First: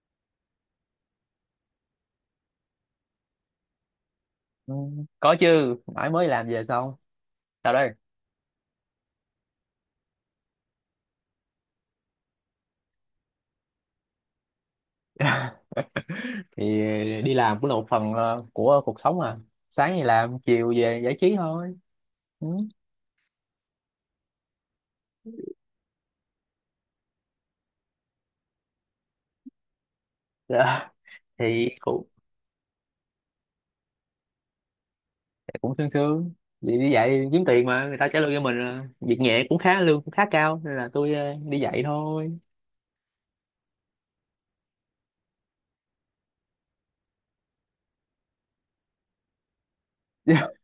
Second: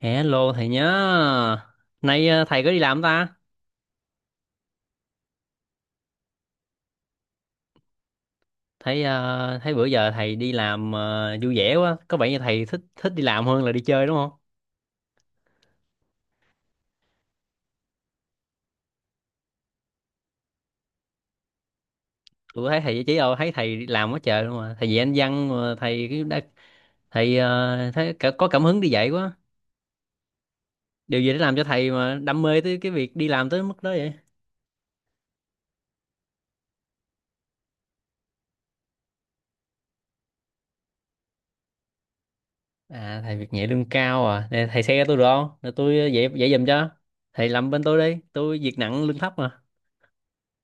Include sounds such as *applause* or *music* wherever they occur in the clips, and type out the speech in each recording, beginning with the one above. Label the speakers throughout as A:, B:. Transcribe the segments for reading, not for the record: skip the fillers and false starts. A: Hello thầy nhớ. Nay thầy có đi làm không ta?
B: Ừ, có chứ mãi mới làm về xong sao đây.
A: Thấy thấy bữa giờ thầy đi làm vui vẻ quá, có vẻ như thầy thích thích đi làm hơn là đi chơi đúng không?
B: *laughs* Thì đi làm cũng là một phần của cuộc sống mà, sáng thì làm chiều về giải trí thôi, ừ.
A: Tôi có thấy thầy chỉ đâu thấy thầy đi làm quá trời luôn mà. Thầy dạy anh văn mà thầy cái đã, thầy thấy có cảm hứng đi dạy quá.
B: Dạ. *laughs*
A: Điều gì đã làm cho
B: Thì
A: thầy
B: cũng
A: mà đam mê tới cái việc đi làm tới mức đó vậy?
B: cũng sương sương, đi dạy kiếm tiền mà người ta trả lương cho mình à. Việc nhẹ cũng khá, lương cũng khá cao nên là tôi đi dạy thôi.
A: À thầy việc nhẹ lương cao à. Nè, thầy xe tôi được không? Để tôi dạy dạy giùm cho. Thầy làm bên tôi đi, tôi việc nặng lương thấp mà.
B: *laughs*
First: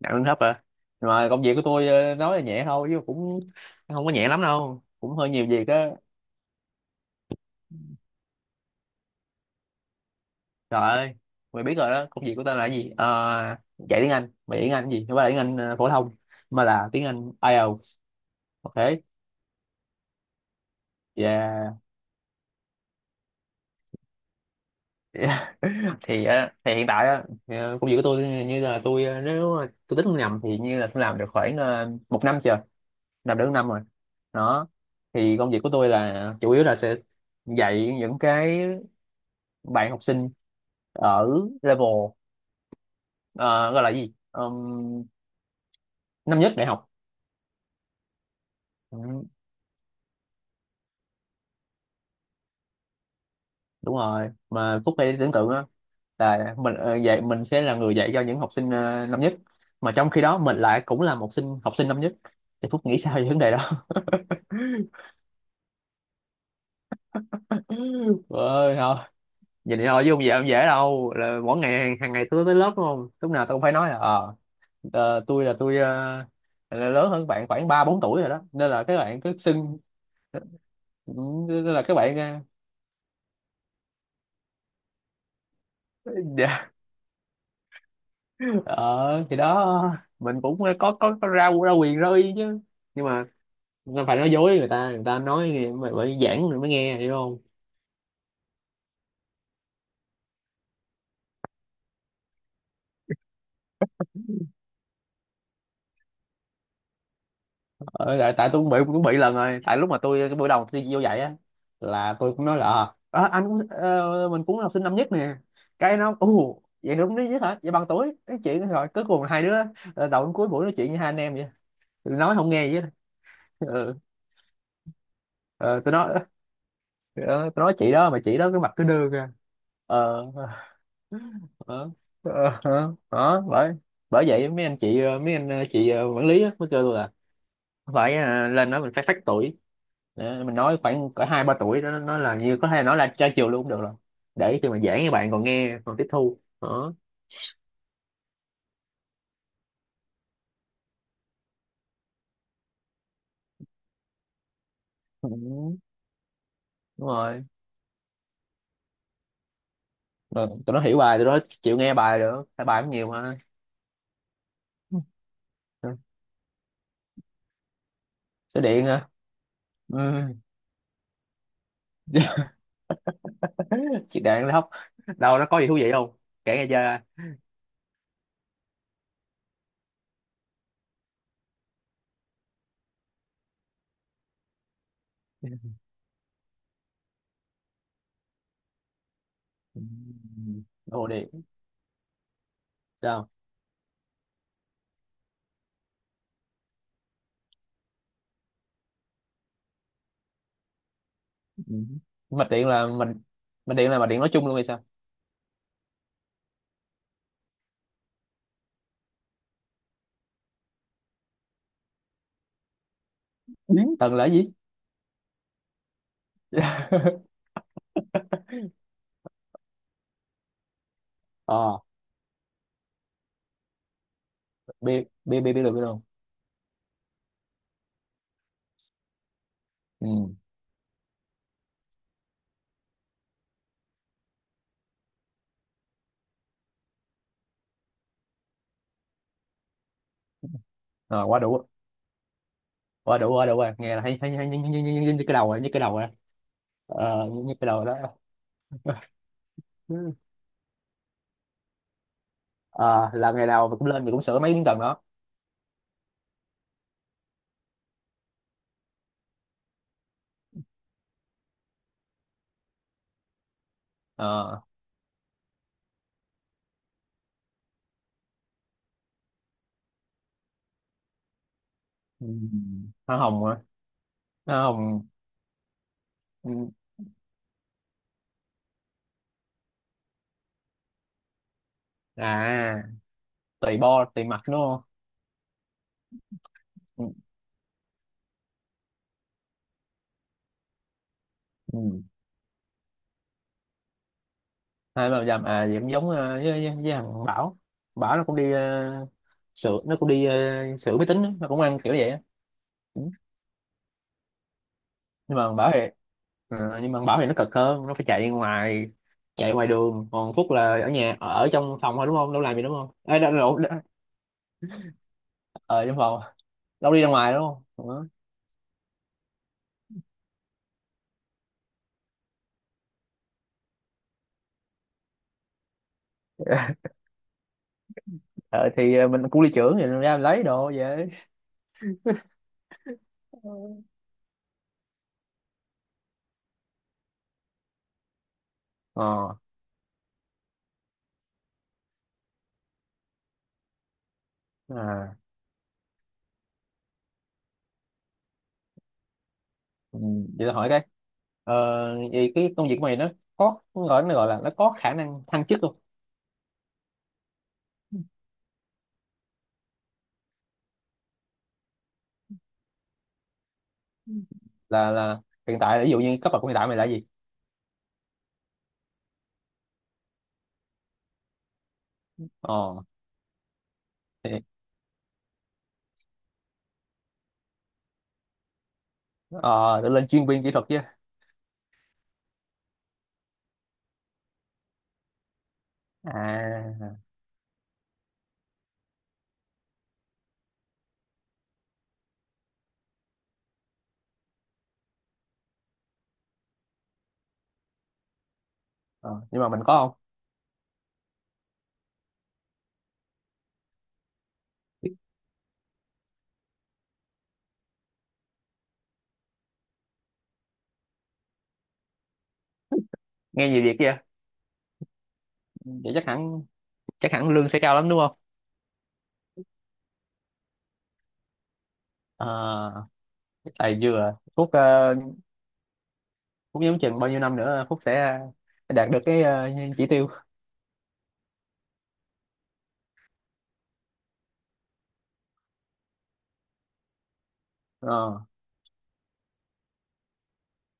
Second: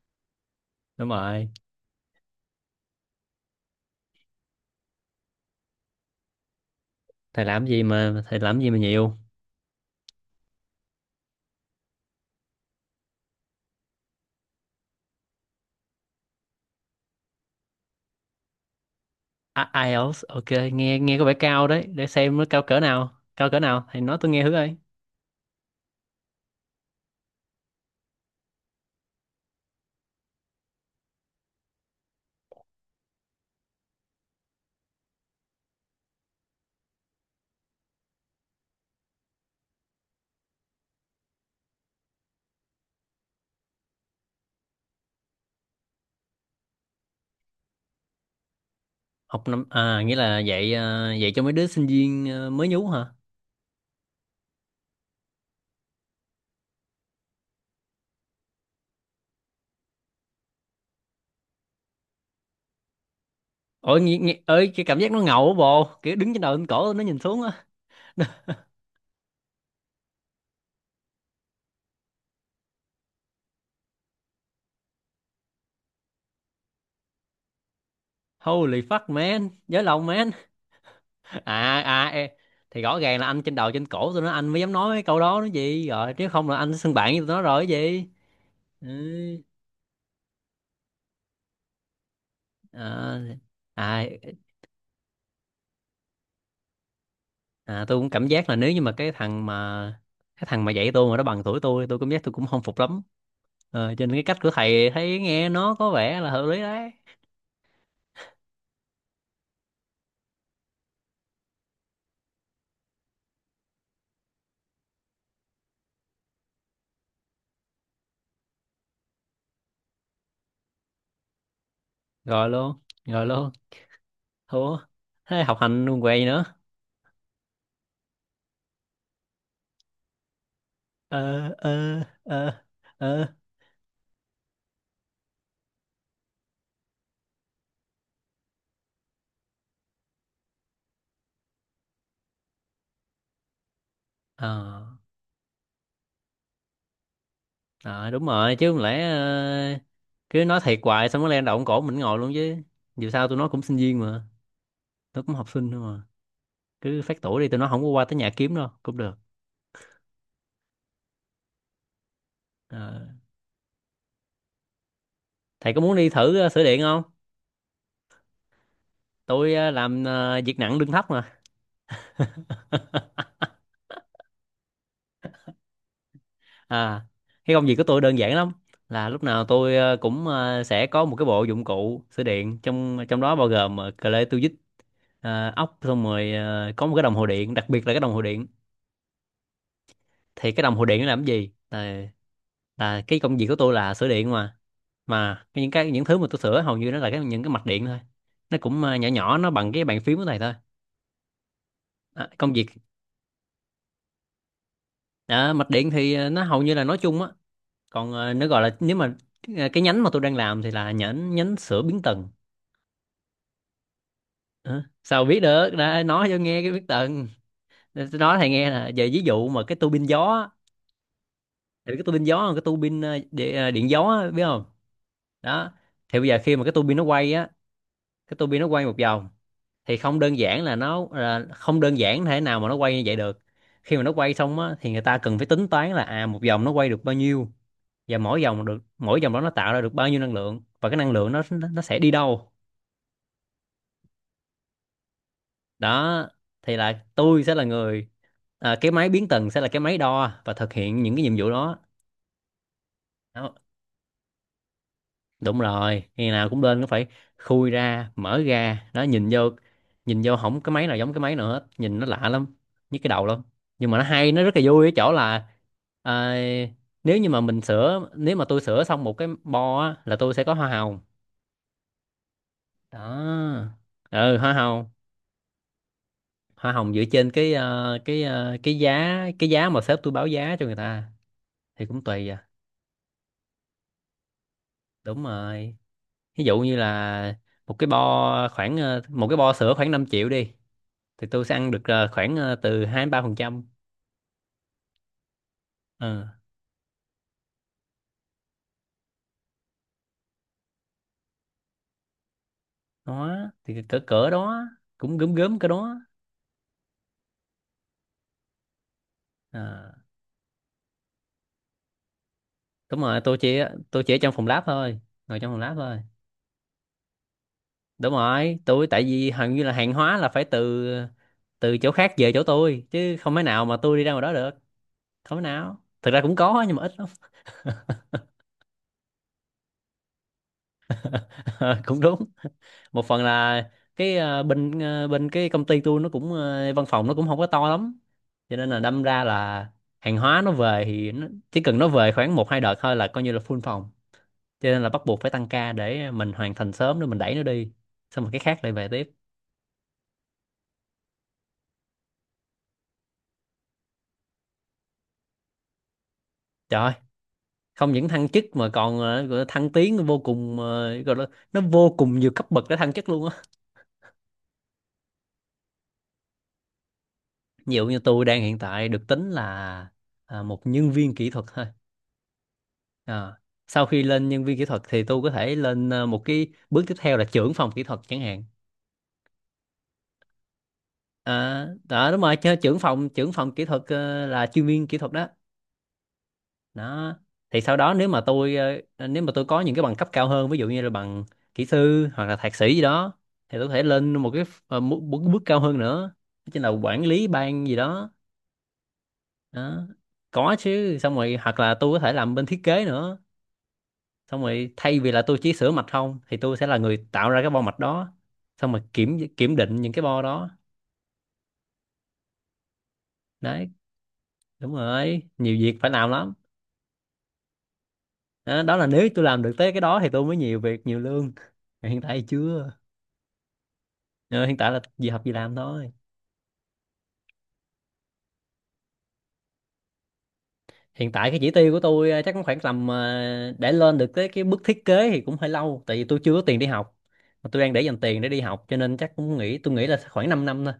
B: Nặng lương thấp à,
A: Đúng
B: mà công
A: rồi.
B: việc của tôi nói là nhẹ thôi chứ cũng không có nhẹ lắm đâu, cũng hơi nhiều việc á.
A: Thầy làm gì mà nhiều.
B: Trời ơi, mày biết rồi đó, công việc của tao là cái gì? Ờ, Dạy tiếng Anh, mày dạy tiếng Anh cái gì? Không phải là tiếng Anh phổ thông, mà là tiếng Anh IELTS, ok?
A: À, IELTS, ok, nghe nghe có vẻ cao
B: Yeah.
A: đấy, để xem nó cao cỡ nào thì nói tôi nghe thử coi.
B: Yeah. *laughs* Thì thì hiện tại á, công việc của tôi như là tôi nếu mà tôi tính không nhầm thì như là tôi làm được khoảng một năm chưa, làm được một năm rồi. Đó. Thì công việc của tôi là chủ yếu là sẽ dạy những cái bạn học sinh ở level, ờ, gọi là gì? Năm nhất đại học. Ừ.
A: Học năm à, nghĩa là dạy à, dạy cho mấy đứa sinh viên à, mới nhú hả?
B: Đúng rồi, mà Phúc phải tưởng tượng á, là mình dạy, mình sẽ là người dạy cho những học sinh năm nhất, mà trong khi đó mình lại cũng là một sinh học sinh năm nhất, thì Phúc nghĩ sao về vấn đề đó?
A: Ôi nghe, nghe ơi
B: *laughs*
A: cái cảm giác nó ngầu á bồ, kiểu đứng trên đầu trên cổ nó nhìn xuống á.
B: Ơi thôi, vậy thì thôi chứ không dễ, không dễ đâu. Là mỗi ngày hàng hàng ngày tôi tới lớp đúng không, lúc nào tôi cũng phải nói là tôi là tôi là lớn hơn bạn khoảng ba bốn tuổi rồi đó, nên
A: Holy
B: là các
A: fuck
B: bạn cứ
A: man,
B: xưng.
A: giới lòng man. *laughs*
B: Ừ, nên
A: À
B: là các
A: à
B: bạn
A: ê,
B: à.
A: thì rõ ràng là anh trên đầu trên cổ tụi nó anh mới dám nói mấy câu đó nó gì rồi, chứ
B: *laughs*
A: không là
B: Dạ,
A: anh sẽ xưng bạn với tụi nó rồi cái gì. Ừ.
B: ờ thì đó mình cũng có ra ra quyền ra uy chứ. Nhưng
A: À,
B: mà nó
A: à
B: phải nói dối, người ta nói nghe, mày phải giảng rồi mới nghe hiểu không.
A: à, tôi cũng cảm giác là nếu như mà cái thằng mà dạy tôi mà nó bằng tuổi tôi cảm giác tôi cũng không phục lắm. Cho nên cái cách của thầy thấy nghe nó có vẻ là hợp lý đấy.
B: Ờ, tại tôi cũng bị lần rồi, tại lúc mà tôi cái buổi đầu tôi vô dạy á, là tôi cũng nói là anh cũng mình cũng là học sinh năm nhất nè, cái nó ù vậy đúng đấy chứ hả, vậy bằng tuổi cái chuyện, rồi cuối cùng là hai đứa đầu đến cuối buổi nói chuyện như hai anh em vậy. Tôi nói không
A: Rồi
B: nghe
A: luôn.
B: vậy đó.
A: Rồi luôn.
B: Ừ.
A: Thua. Thế học
B: Ờ,
A: hành
B: tôi
A: luôn què
B: nói
A: gì nữa.
B: ờ, tôi nói chị đó, mà chị đó cái mặt cứ đưa ra, ờ Ờ,
A: ờ ờ ờ
B: ờ,
A: ờ
B: đó, bởi bởi vậy mấy anh chị mấy anh chị quản lý á, mới kêu tôi là phải lên nói mình phải phách tuổi. Để mình nói khoảng cỡ hai ba tuổi đó, nó là như có thể nói là tra chiều luôn cũng được rồi,
A: ờ
B: để khi mà giảng các bạn còn nghe còn tiếp thu đó.
A: Ờ, đúng rồi chứ không lẽ cứ nói thiệt hoài xong nó lên động cổ mình ngồi luôn chứ. Dù sao tôi nói cũng sinh viên mà, tôi cũng học sinh
B: Ừ,
A: thôi mà. Cứ
B: đúng
A: phát tuổi
B: rồi,
A: đi, tôi nói không có qua tới nhà kiếm đâu cũng được.
B: rồi tụi nó hiểu bài, tụi nó chịu nghe bài được, tại bài cũng
A: Ờ,
B: nhiều mà.
A: thầy có muốn
B: Ừ,
A: đi thử sửa điện không?
B: số điện hả?
A: Tôi
B: Ừ.
A: làm việc nặng lương thấp mà. *laughs*
B: *laughs* Chị đạn là hóc, đâu nó có gì thú vị không, kể nghe chơi.
A: À, cái công việc của tôi đơn giản lắm, là lúc nào tôi cũng sẽ có một cái bộ dụng cụ sửa điện, trong trong đó bao gồm cờ lê, tua vít, ốc, xong rồi có một cái đồng hồ điện, đặc biệt là cái đồng hồ điện.
B: Ừ.
A: Thì cái đồng hồ điện nó
B: Đồ
A: làm
B: điện.
A: cái gì, là cái
B: Sao?
A: công việc của tôi là sửa điện mà những thứ mà tôi sửa hầu như nó là những cái mạch điện thôi. Nó cũng nhỏ nhỏ, nó bằng cái bàn phím của thầy thôi.
B: Ừ.
A: À,
B: Mạch
A: công việc.
B: điện là mình, mạch điện là mạch điện nói chung luôn hay sao?
A: À, mạch điện thì nó hầu như là nói chung á. Còn nó gọi là, nếu mà cái nhánh mà tôi đang làm thì là nhánh nhánh sữa biến tần.
B: Biến tần là gì?
A: Hả? Sao biết được, đã nói cho nghe cái biến tần.
B: *laughs*
A: Để tôi nói thầy nghe, là về ví dụ mà cái tua bin gió á,
B: ờ
A: thì cái tua bin gió là cái tua bin điện, điện gió á, biết không.
B: Bi, bi
A: Đó,
B: được biết luôn,
A: thì bây giờ khi mà cái tua bin nó quay á, cái tua bin nó quay một vòng, thì không
B: ừ.
A: đơn giản là nó là, không đơn giản thế nào mà nó quay như vậy được. Khi mà nó quay xong á thì người ta cần phải tính toán là à một vòng nó quay được bao nhiêu, và mỗi vòng được, mỗi vòng đó nó tạo ra được bao nhiêu năng lượng, và cái năng
B: Rồi
A: lượng
B: quá
A: nó
B: đủ,
A: nó, nó sẽ đi đâu.
B: quá đủ rồi, nghe là thấy thấy thấy như cái đầu rồi, như cái đầu rồi.
A: Đó, thì là
B: Ờ, như,
A: tôi
B: như
A: sẽ là
B: cái đầu đó.
A: người, à, cái
B: *laughs*
A: máy biến tần sẽ là cái máy
B: Ừ.
A: đo và thực hiện những cái nhiệm vụ đó.
B: Ờ, làm ngày
A: Đó.
B: nào mình cũng lên, mình cũng sửa mấy miếng tầng đó.
A: Đúng rồi, ngày nào cũng lên nó phải khui ra mở ra đó, nhìn vô. Nhìn vô không cái máy nào giống cái máy nào hết, nhìn nó lạ lắm, nhức cái đầu lắm. Nhưng mà nó hay, nó rất
B: Ờ.
A: là vui ở chỗ là à, nếu như mà mình sửa, nếu mà tôi sửa xong một cái bo á, là tôi sẽ có hoa hồng.
B: Ừ.
A: Đó.
B: Hoa hồng hả?
A: Ừ, hoa
B: Hoa
A: hồng.
B: hồng.
A: Hoa
B: Ừ.
A: hồng dựa trên cái giá mà sếp tôi báo giá cho người ta, thì cũng tùy à.
B: À, tùy bo tùy mặt đúng không?
A: Đúng rồi. Ví dụ như
B: Ừ.
A: là một cái bo khoảng một cái bo sữa khoảng 5 triệu đi, thì tôi sẽ ăn được
B: Ừ.
A: khoảng từ hai đến ba phần trăm.
B: Hai ba dặm à, thì cũng giống
A: ờ
B: với thằng Bảo, Bảo nó cũng đi, uh, sửa, nó cũng đi sửa máy tính á, nó cũng ăn kiểu vậy á. Ừ.
A: Đó, thì cỡ cỡ đó, cũng gớm
B: Nhưng mà thằng
A: gớm cỡ
B: Bảo thì
A: đó.
B: nó cực hơn, nó phải chạy ngoài, chạy
A: Ờ,
B: ngoài đường, còn Phúc là ở nhà ở trong phòng thôi đúng không, đâu làm gì đúng không.
A: đúng
B: Ê,
A: rồi,
B: đâu, đâu, đâu,
A: tôi chỉ ở trong phòng lab thôi, ngồi trong phòng lab
B: ở trong
A: thôi.
B: phòng, đâu đi ra ngoài đúng không.
A: Đúng rồi, tôi tại vì hầu như là hàng hóa là phải từ từ chỗ khác về chỗ tôi, chứ không thể nào mà tôi đi ra ngoài đó được. Không thể nào, thực ra cũng có
B: Đó. *laughs*
A: nhưng mà ít lắm.
B: Ờ, thì mình cũng đi trưởng thì ra mình lấy đồ về.
A: *laughs* Ờ, cũng đúng. Một phần là cái ờ, bên cái công ty tôi nó cũng văn phòng nó cũng không có to lắm, cho nên là đâm ra
B: Ờ.
A: là hàng hóa nó về thì nó, chỉ cần nó về khoảng một hai đợt thôi là coi như là full phòng, cho nên là bắt
B: À.
A: buộc phải tăng ca để mình hoàn thành sớm để mình đẩy nó đi, xong rồi cái khác lại về tiếp.
B: Ừ, vậy tôi hỏi cái, ờ, vậy cái công việc của mày nó nó gọi là nó có khả năng thăng chức không?
A: Trời ơi, không những thăng chức mà còn gọi là thăng tiến vô cùng, ờ, gọi là nó vô cùng nhiều cấp bậc để thăng chức luôn á.
B: Là hiện tại ví dụ như cấp bậc của hiện tại mày là gì?
A: Ví dụ như tôi đang hiện tại được tính là à, một nhân viên kỹ thuật thôi.
B: ờ
A: Ờ. Sau khi lên
B: thì
A: nhân viên kỹ thuật thì tôi có thể lên một cái bước tiếp theo là trưởng phòng kỹ thuật chẳng hạn.
B: ờ để lên chuyên viên kỹ thuật chứ.
A: À, đó đúng rồi, chứ trưởng phòng kỹ thuật là chuyên viên kỹ thuật đó.
B: À.
A: Đó. Thì sau đó, nếu mà tôi nếu mà tôi có những cái bằng cấp cao hơn, ví dụ như là bằng kỹ sư hoặc là thạc sĩ gì đó, thì tôi có thể lên một cái bước cao hơn nữa, đó chính là quản lý ban gì đó.
B: Ờ, nhưng mà mình có
A: Đó.
B: không?
A: Có chứ, xong rồi hoặc là tôi có thể làm bên thiết kế nữa. Xong rồi thay vì là tôi chỉ sửa mạch không thì tôi sẽ là người tạo ra cái bo mạch đó, xong rồi kiểm kiểm định những cái bo đó.
B: Nghe nhiều
A: Đấy,
B: việc kia.
A: đúng rồi, nhiều việc phải
B: Vậy chắc
A: làm lắm.
B: hẳn chắc hẳn lương sẽ cao lắm đúng không?
A: Đó, đó là nếu tôi làm được tới cái đó thì tôi mới nhiều việc nhiều lương. Mà hiện tại thì
B: À,
A: chưa.
B: tài vừa
A: Ờ,
B: Phúc
A: hiện tại là gì học gì làm thôi.
B: Phúc nhắm chừng bao nhiêu năm nữa Phúc sẽ đạt được cái chỉ tiêu.
A: Hiện tại cái chỉ tiêu của tôi chắc cũng khoảng tầm để lên được tới cái bước thiết kế thì cũng hơi lâu, tại vì tôi chưa có tiền đi học, mà tôi đang để dành tiền
B: ờ,
A: để đi học, cho nên chắc cũng nghĩ tôi nghĩ là khoảng 5 năm thôi.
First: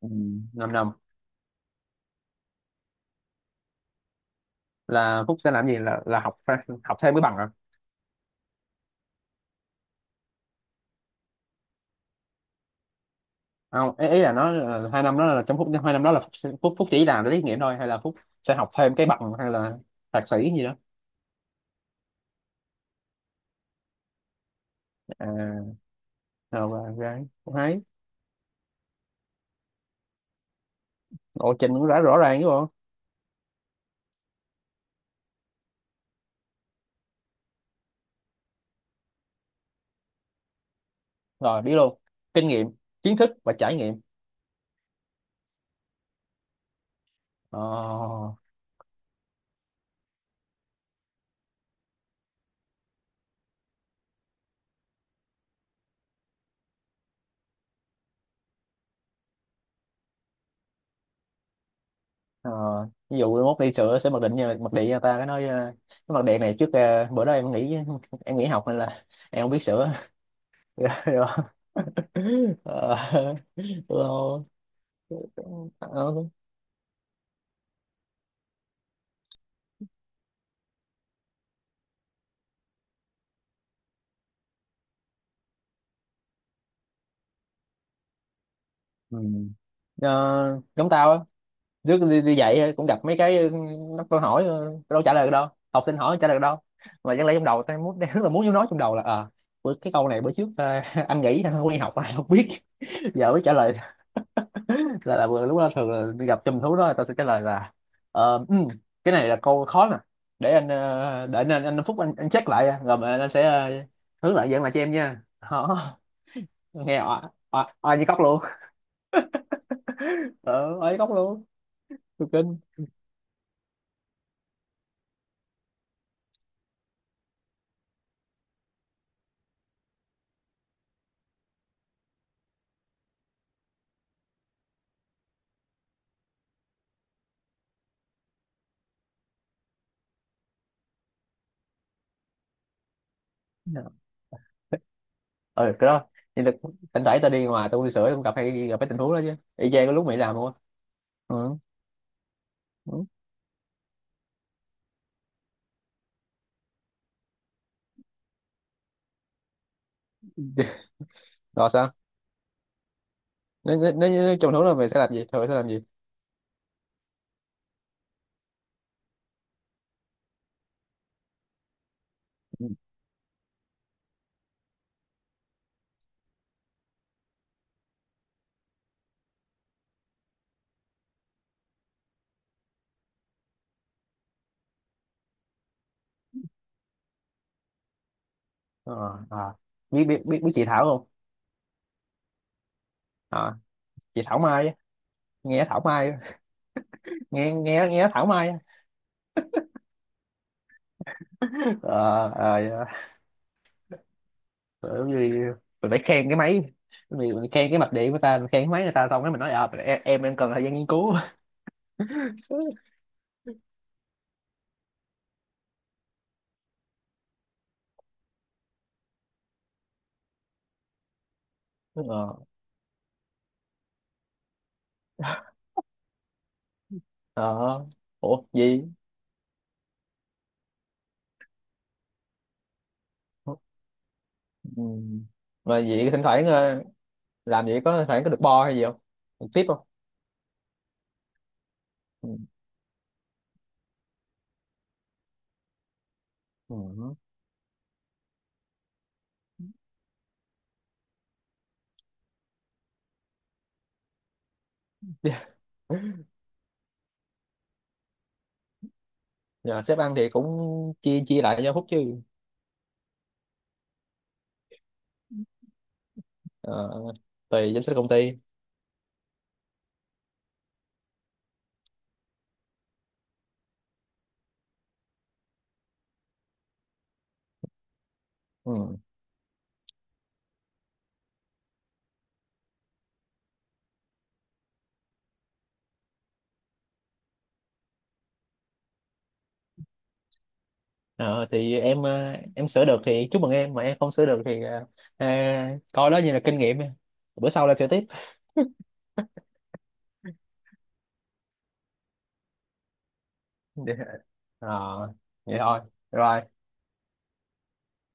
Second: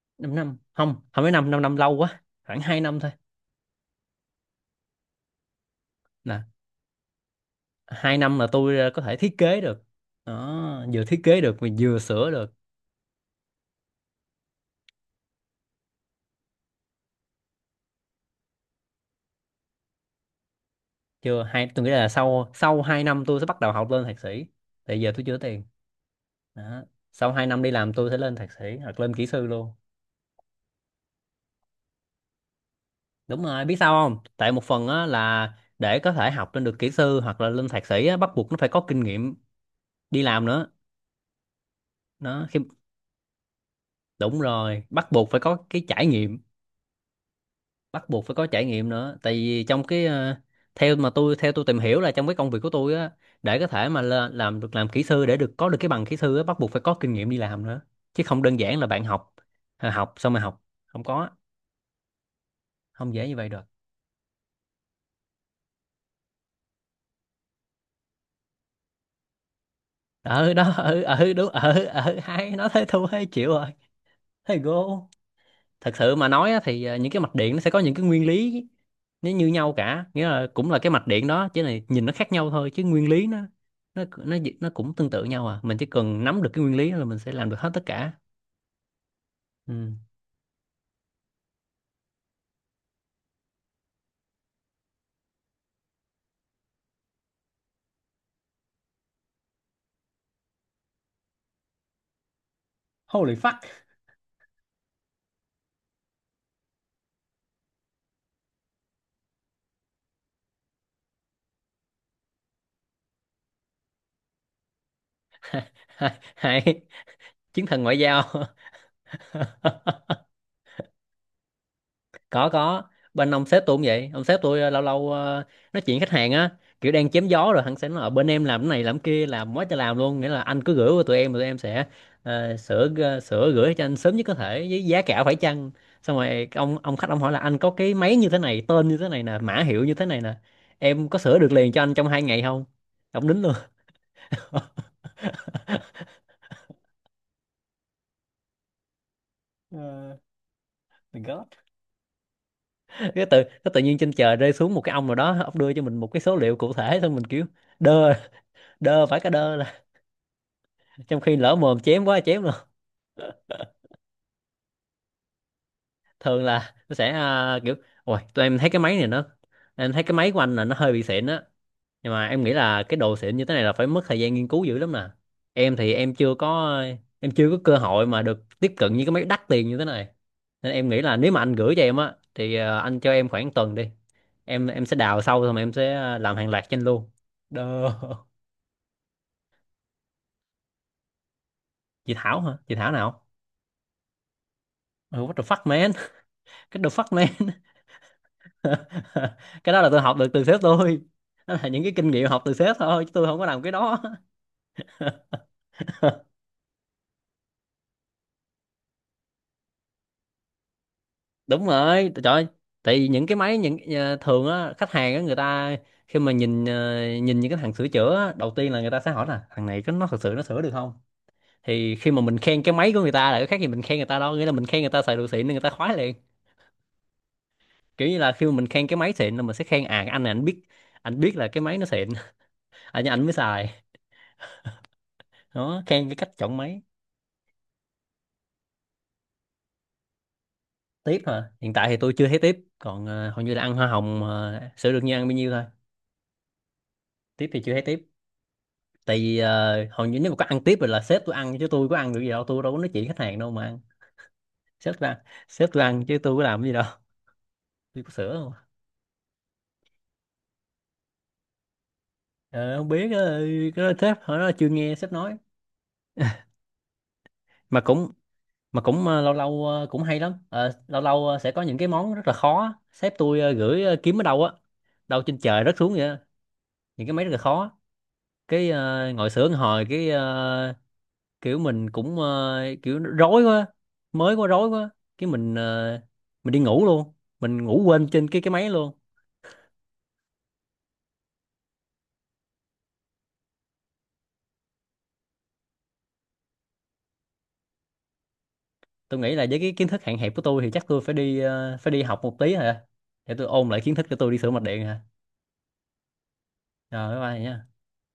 B: ừ,
A: 5 năm
B: Năm năm
A: không, không phải 5 năm, năm lâu quá, khoảng 2 năm thôi.
B: là Phúc sẽ làm gì, là học,
A: Nè,
B: học thêm cái bằng à?
A: hai năm là tôi có thể thiết kế được. Đó, vừa thiết kế được mà vừa sửa được.
B: Không, ý là nó là hai năm đó, là trong phút hai năm đó là phúc, phúc chỉ làm để tiết nghiệm thôi, hay là phúc sẽ học thêm cái bằng hay là thạc sĩ gì đó?
A: Chưa hai Tôi nghĩ là sau sau hai năm tôi sẽ bắt đầu học lên thạc sĩ, tại giờ tôi chưa có tiền.
B: À, rồi
A: Đó.
B: và gái
A: Sau hai
B: cũng
A: năm đi
B: thấy
A: làm tôi sẽ lên thạc sĩ hoặc lên kỹ sư luôn.
B: lộ trình cũng đã rõ ràng chứ bộ.
A: Đúng rồi, biết sao không, tại một phần á là để có thể học lên được kỹ sư hoặc là lên thạc sĩ á, bắt buộc nó phải có kinh nghiệm đi làm nữa.
B: Rồi biết luôn.
A: Nó
B: Kinh
A: khi
B: nghiệm, kiến thức và trải nghiệm.
A: Đúng rồi, bắt buộc phải có cái trải nghiệm,
B: ờ,
A: bắt buộc phải có trải nghiệm nữa, tại vì trong cái theo tôi tìm hiểu là trong cái công việc của tôi á, để có thể mà làm được, làm kỹ sư để có được cái bằng kỹ sư á, bắt buộc phải có kinh nghiệm đi làm nữa, chứ không đơn giản là bạn học, à, học xong mà học không có,
B: ờ,
A: không
B: Ví
A: dễ như
B: dụ
A: vậy
B: mốt
A: được.
B: đi sửa sẽ mặc định nha, mặc định cho ta cái nói cái mặt điện này trước, bữa đó em nghỉ, em nghỉ học nên là em không biết sửa.
A: Ở đó
B: *laughs* Rồi
A: ở
B: rồi.
A: ở đúng ở ở hai nó *laughs* Thấy thua hay
B: Ờ,
A: chịu rồi. Thầy go.
B: được.
A: Thật
B: Ờ.
A: sự mà nói á, thì những cái mạch điện nó sẽ có những cái nguyên lý, nó như nhau cả, nghĩa là cũng là cái mạch điện đó chỉ là nhìn nó khác nhau thôi, chứ nguyên lý nó cũng tương tự nhau à. Mình chỉ cần nắm được cái nguyên lý là mình sẽ làm được hết tất cả.
B: Ừ.
A: Ừ.
B: Ờ, giống tao á, trước đi dạy á, cũng gặp mấy cái ừ, nó câu hỏi ừ, đâu trả lời được đâu, học sinh hỏi trả lời được đâu, mà chẳng lẽ trong đầu tao muốn, đang rất là muốn nói trong đầu là cái câu này bữa trước *laughs* anh nghĩ anh không đi học anh không biết, giờ
A: Holy
B: mới trả
A: fuck.
B: lời. *laughs* Là vừa lúc đó thường là gặp chùm thú đó, tao sẽ trả lời là ờ, ừ, cái này là câu khó nè, để anh để anh Phúc, anh check lại rồi mà anh sẽ hướng lại dạng lại cho em nha. Hả?
A: *laughs* Hay. Hay.
B: *laughs* Nghe oai,
A: Chiến
B: oai
A: thần ngoại
B: oai như cóc
A: giao.
B: luôn.
A: *laughs*
B: *laughs* Ờ, oai như cóc luôn. Tôi
A: có
B: kinh.
A: có bên ông sếp tôi cũng vậy. Ông sếp tôi, lâu lâu, nói chuyện khách hàng á, kiểu đang chém gió rồi hắn sẽ nói ở bên em làm cái này làm kia làm quá trời làm luôn, nghĩa là anh cứ gửi qua tụi em, tụi em sẽ sửa, sửa gửi cho anh sớm nhất có thể với giá cả phải chăng. Xong rồi ông, khách ông hỏi là anh có cái máy như thế này, tên như thế này nè, mã hiệu như thế này nè, em có sửa được liền cho anh trong hai ngày không. Ông đính luôn.
B: Ừ,
A: *laughs*
B: cái đó nhưng là thỉnh thoảng tao đi ngoài tao uống ly sữa, tao cũng gặp, hay gặp cái tình huống đó chứ, y chang cái lúc mày
A: Ờ,
B: làm luôn á.
A: the God.
B: Ừ.
A: *laughs*
B: Ừ.
A: Cái tự nhiên trên trời rơi xuống một cái ông nào đó, ông đưa cho mình một cái số liệu cụ thể, xong mình kiểu đơ, đơ phải, cái đơ là *laughs* trong khi lỡ
B: Rồi
A: mồm
B: sao,
A: chém quá, chém luôn.
B: nếu trong thú là mày sẽ làm gì, thường sẽ làm gì?
A: Thường là nó sẽ à, kiểu ôi tụi em thấy cái máy này nó, em thấy cái máy của anh là nó hơi bị xịn á, nhưng mà em nghĩ
B: Ừ.
A: là cái đồ xịn như thế này là phải mất thời gian nghiên cứu dữ lắm nè. Em thì em chưa có, em chưa có cơ hội mà được tiếp cận những cái máy đắt tiền như thế này, nên em nghĩ là nếu mà anh gửi cho em á thì à, anh cho em khoảng tuần đi, em sẽ đào sâu rồi mà em sẽ à, làm hàng loạt cho anh luôn. Đơ. *laughs*
B: Ờ. À. Biết biết chị Thảo không?
A: Chị Thảo hả? Chị Thảo nào?
B: À, chị Thảo Mai á.
A: Oh, what the
B: Nghe
A: fuck
B: Thảo
A: man.
B: Mai á.
A: *laughs* Cái the fuck
B: *laughs* Nghe
A: man.
B: nghe nghe Thảo Mai á.
A: *laughs* Cái đó là tôi học được từ sếp tôi, đó là những cái kinh nghiệm
B: Ờ
A: học từ
B: ờ
A: sếp
B: dạ.
A: thôi, chứ tôi không có làm cái đó.
B: Ờ, như mình phải khen
A: *laughs*
B: cái máy, mình khen cái mạch điện của ta, mình khen cái máy người ta, xong cái mình nói à, em đang cần thời gian nghiên cứu.
A: Đúng rồi, trời ơi,
B: *laughs*
A: tại vì những cái máy, những thường á, khách hàng á, người ta khi mà nhìn, nhìn những cái thằng sửa chữa á, đầu tiên là người ta sẽ hỏi là thằng này có, nó thật sự nó sửa được không. Thì khi mà
B: Ờ.
A: mình khen cái máy của người ta là cái khác gì mình khen người ta đâu, nghĩa là mình khen người ta xài đồ xịn nên người ta khoái liền.
B: Ờ.
A: Kiểu như là
B: Ủa
A: khi mà mình
B: gì?
A: khen cái máy xịn là mình sẽ khen à, cái anh này anh biết, anh biết là cái máy nó xịn. *laughs* Anh mới xài.
B: Ừ. Mà
A: Đó, khen
B: vậy
A: cái
B: thỉnh
A: cách
B: thoảng
A: chọn máy.
B: làm vậy có phải có được bo hay gì không, được tiếp không?
A: Tiếp hả? Hiện tại thì tôi chưa
B: Ừ.
A: thấy tiếp, còn hầu như là ăn hoa hồng, sữa đương nhiên ăn bao nhiêu thôi.
B: Ừ.
A: Tiếp thì chưa thấy tiếp, tại vì hầu như nếu mà có ăn tiếp rồi là sếp tôi ăn, chứ tôi có ăn được gì đâu, tôi đâu có nói chuyện khách hàng đâu mà ăn. Sếp tôi ăn, sếp tôi ăn chứ tôi có làm cái gì đâu. *laughs* Tôi có sữa không?
B: Nhờ sếp ăn thì cũng chia chia lại cho Phúc chứ.
A: Ờ, không biết, cái đó sếp hỏi nó, chưa nghe sếp nói.
B: Ờ, tùy
A: mà
B: danh sách công
A: cũng
B: ty.
A: mà cũng lâu lâu, cũng hay lắm. Ờ, lâu lâu sẽ có những cái món rất là khó á. Sếp tôi gửi, kiếm ở đâu á, đâu trên trời rớt xuống vậy á. Những cái máy rất là khó, cái
B: Ừ.
A: ngồi sướng hồi cái kiểu mình cũng kiểu rối quá, mới quá, rối quá, cái mình mình đi ngủ luôn, mình ngủ quên trên cái máy luôn.
B: Ờ, thì em em sửa được thì chúc mừng em, mà em không sửa được thì ờ, coi đó như là kinh nghiệm, bữa sau lại sửa tiếp. *laughs*
A: Tôi nghĩ là với cái kiến thức hạn hẹp của tôi thì chắc tôi phải đi, phải đi học một tí hả, để tôi ôn lại
B: Dạ.
A: kiến thức cho tôi đi sửa mạch
B: Ờ,
A: điện hả.
B: vậy thôi, rồi.
A: Rồi bye bye nhá.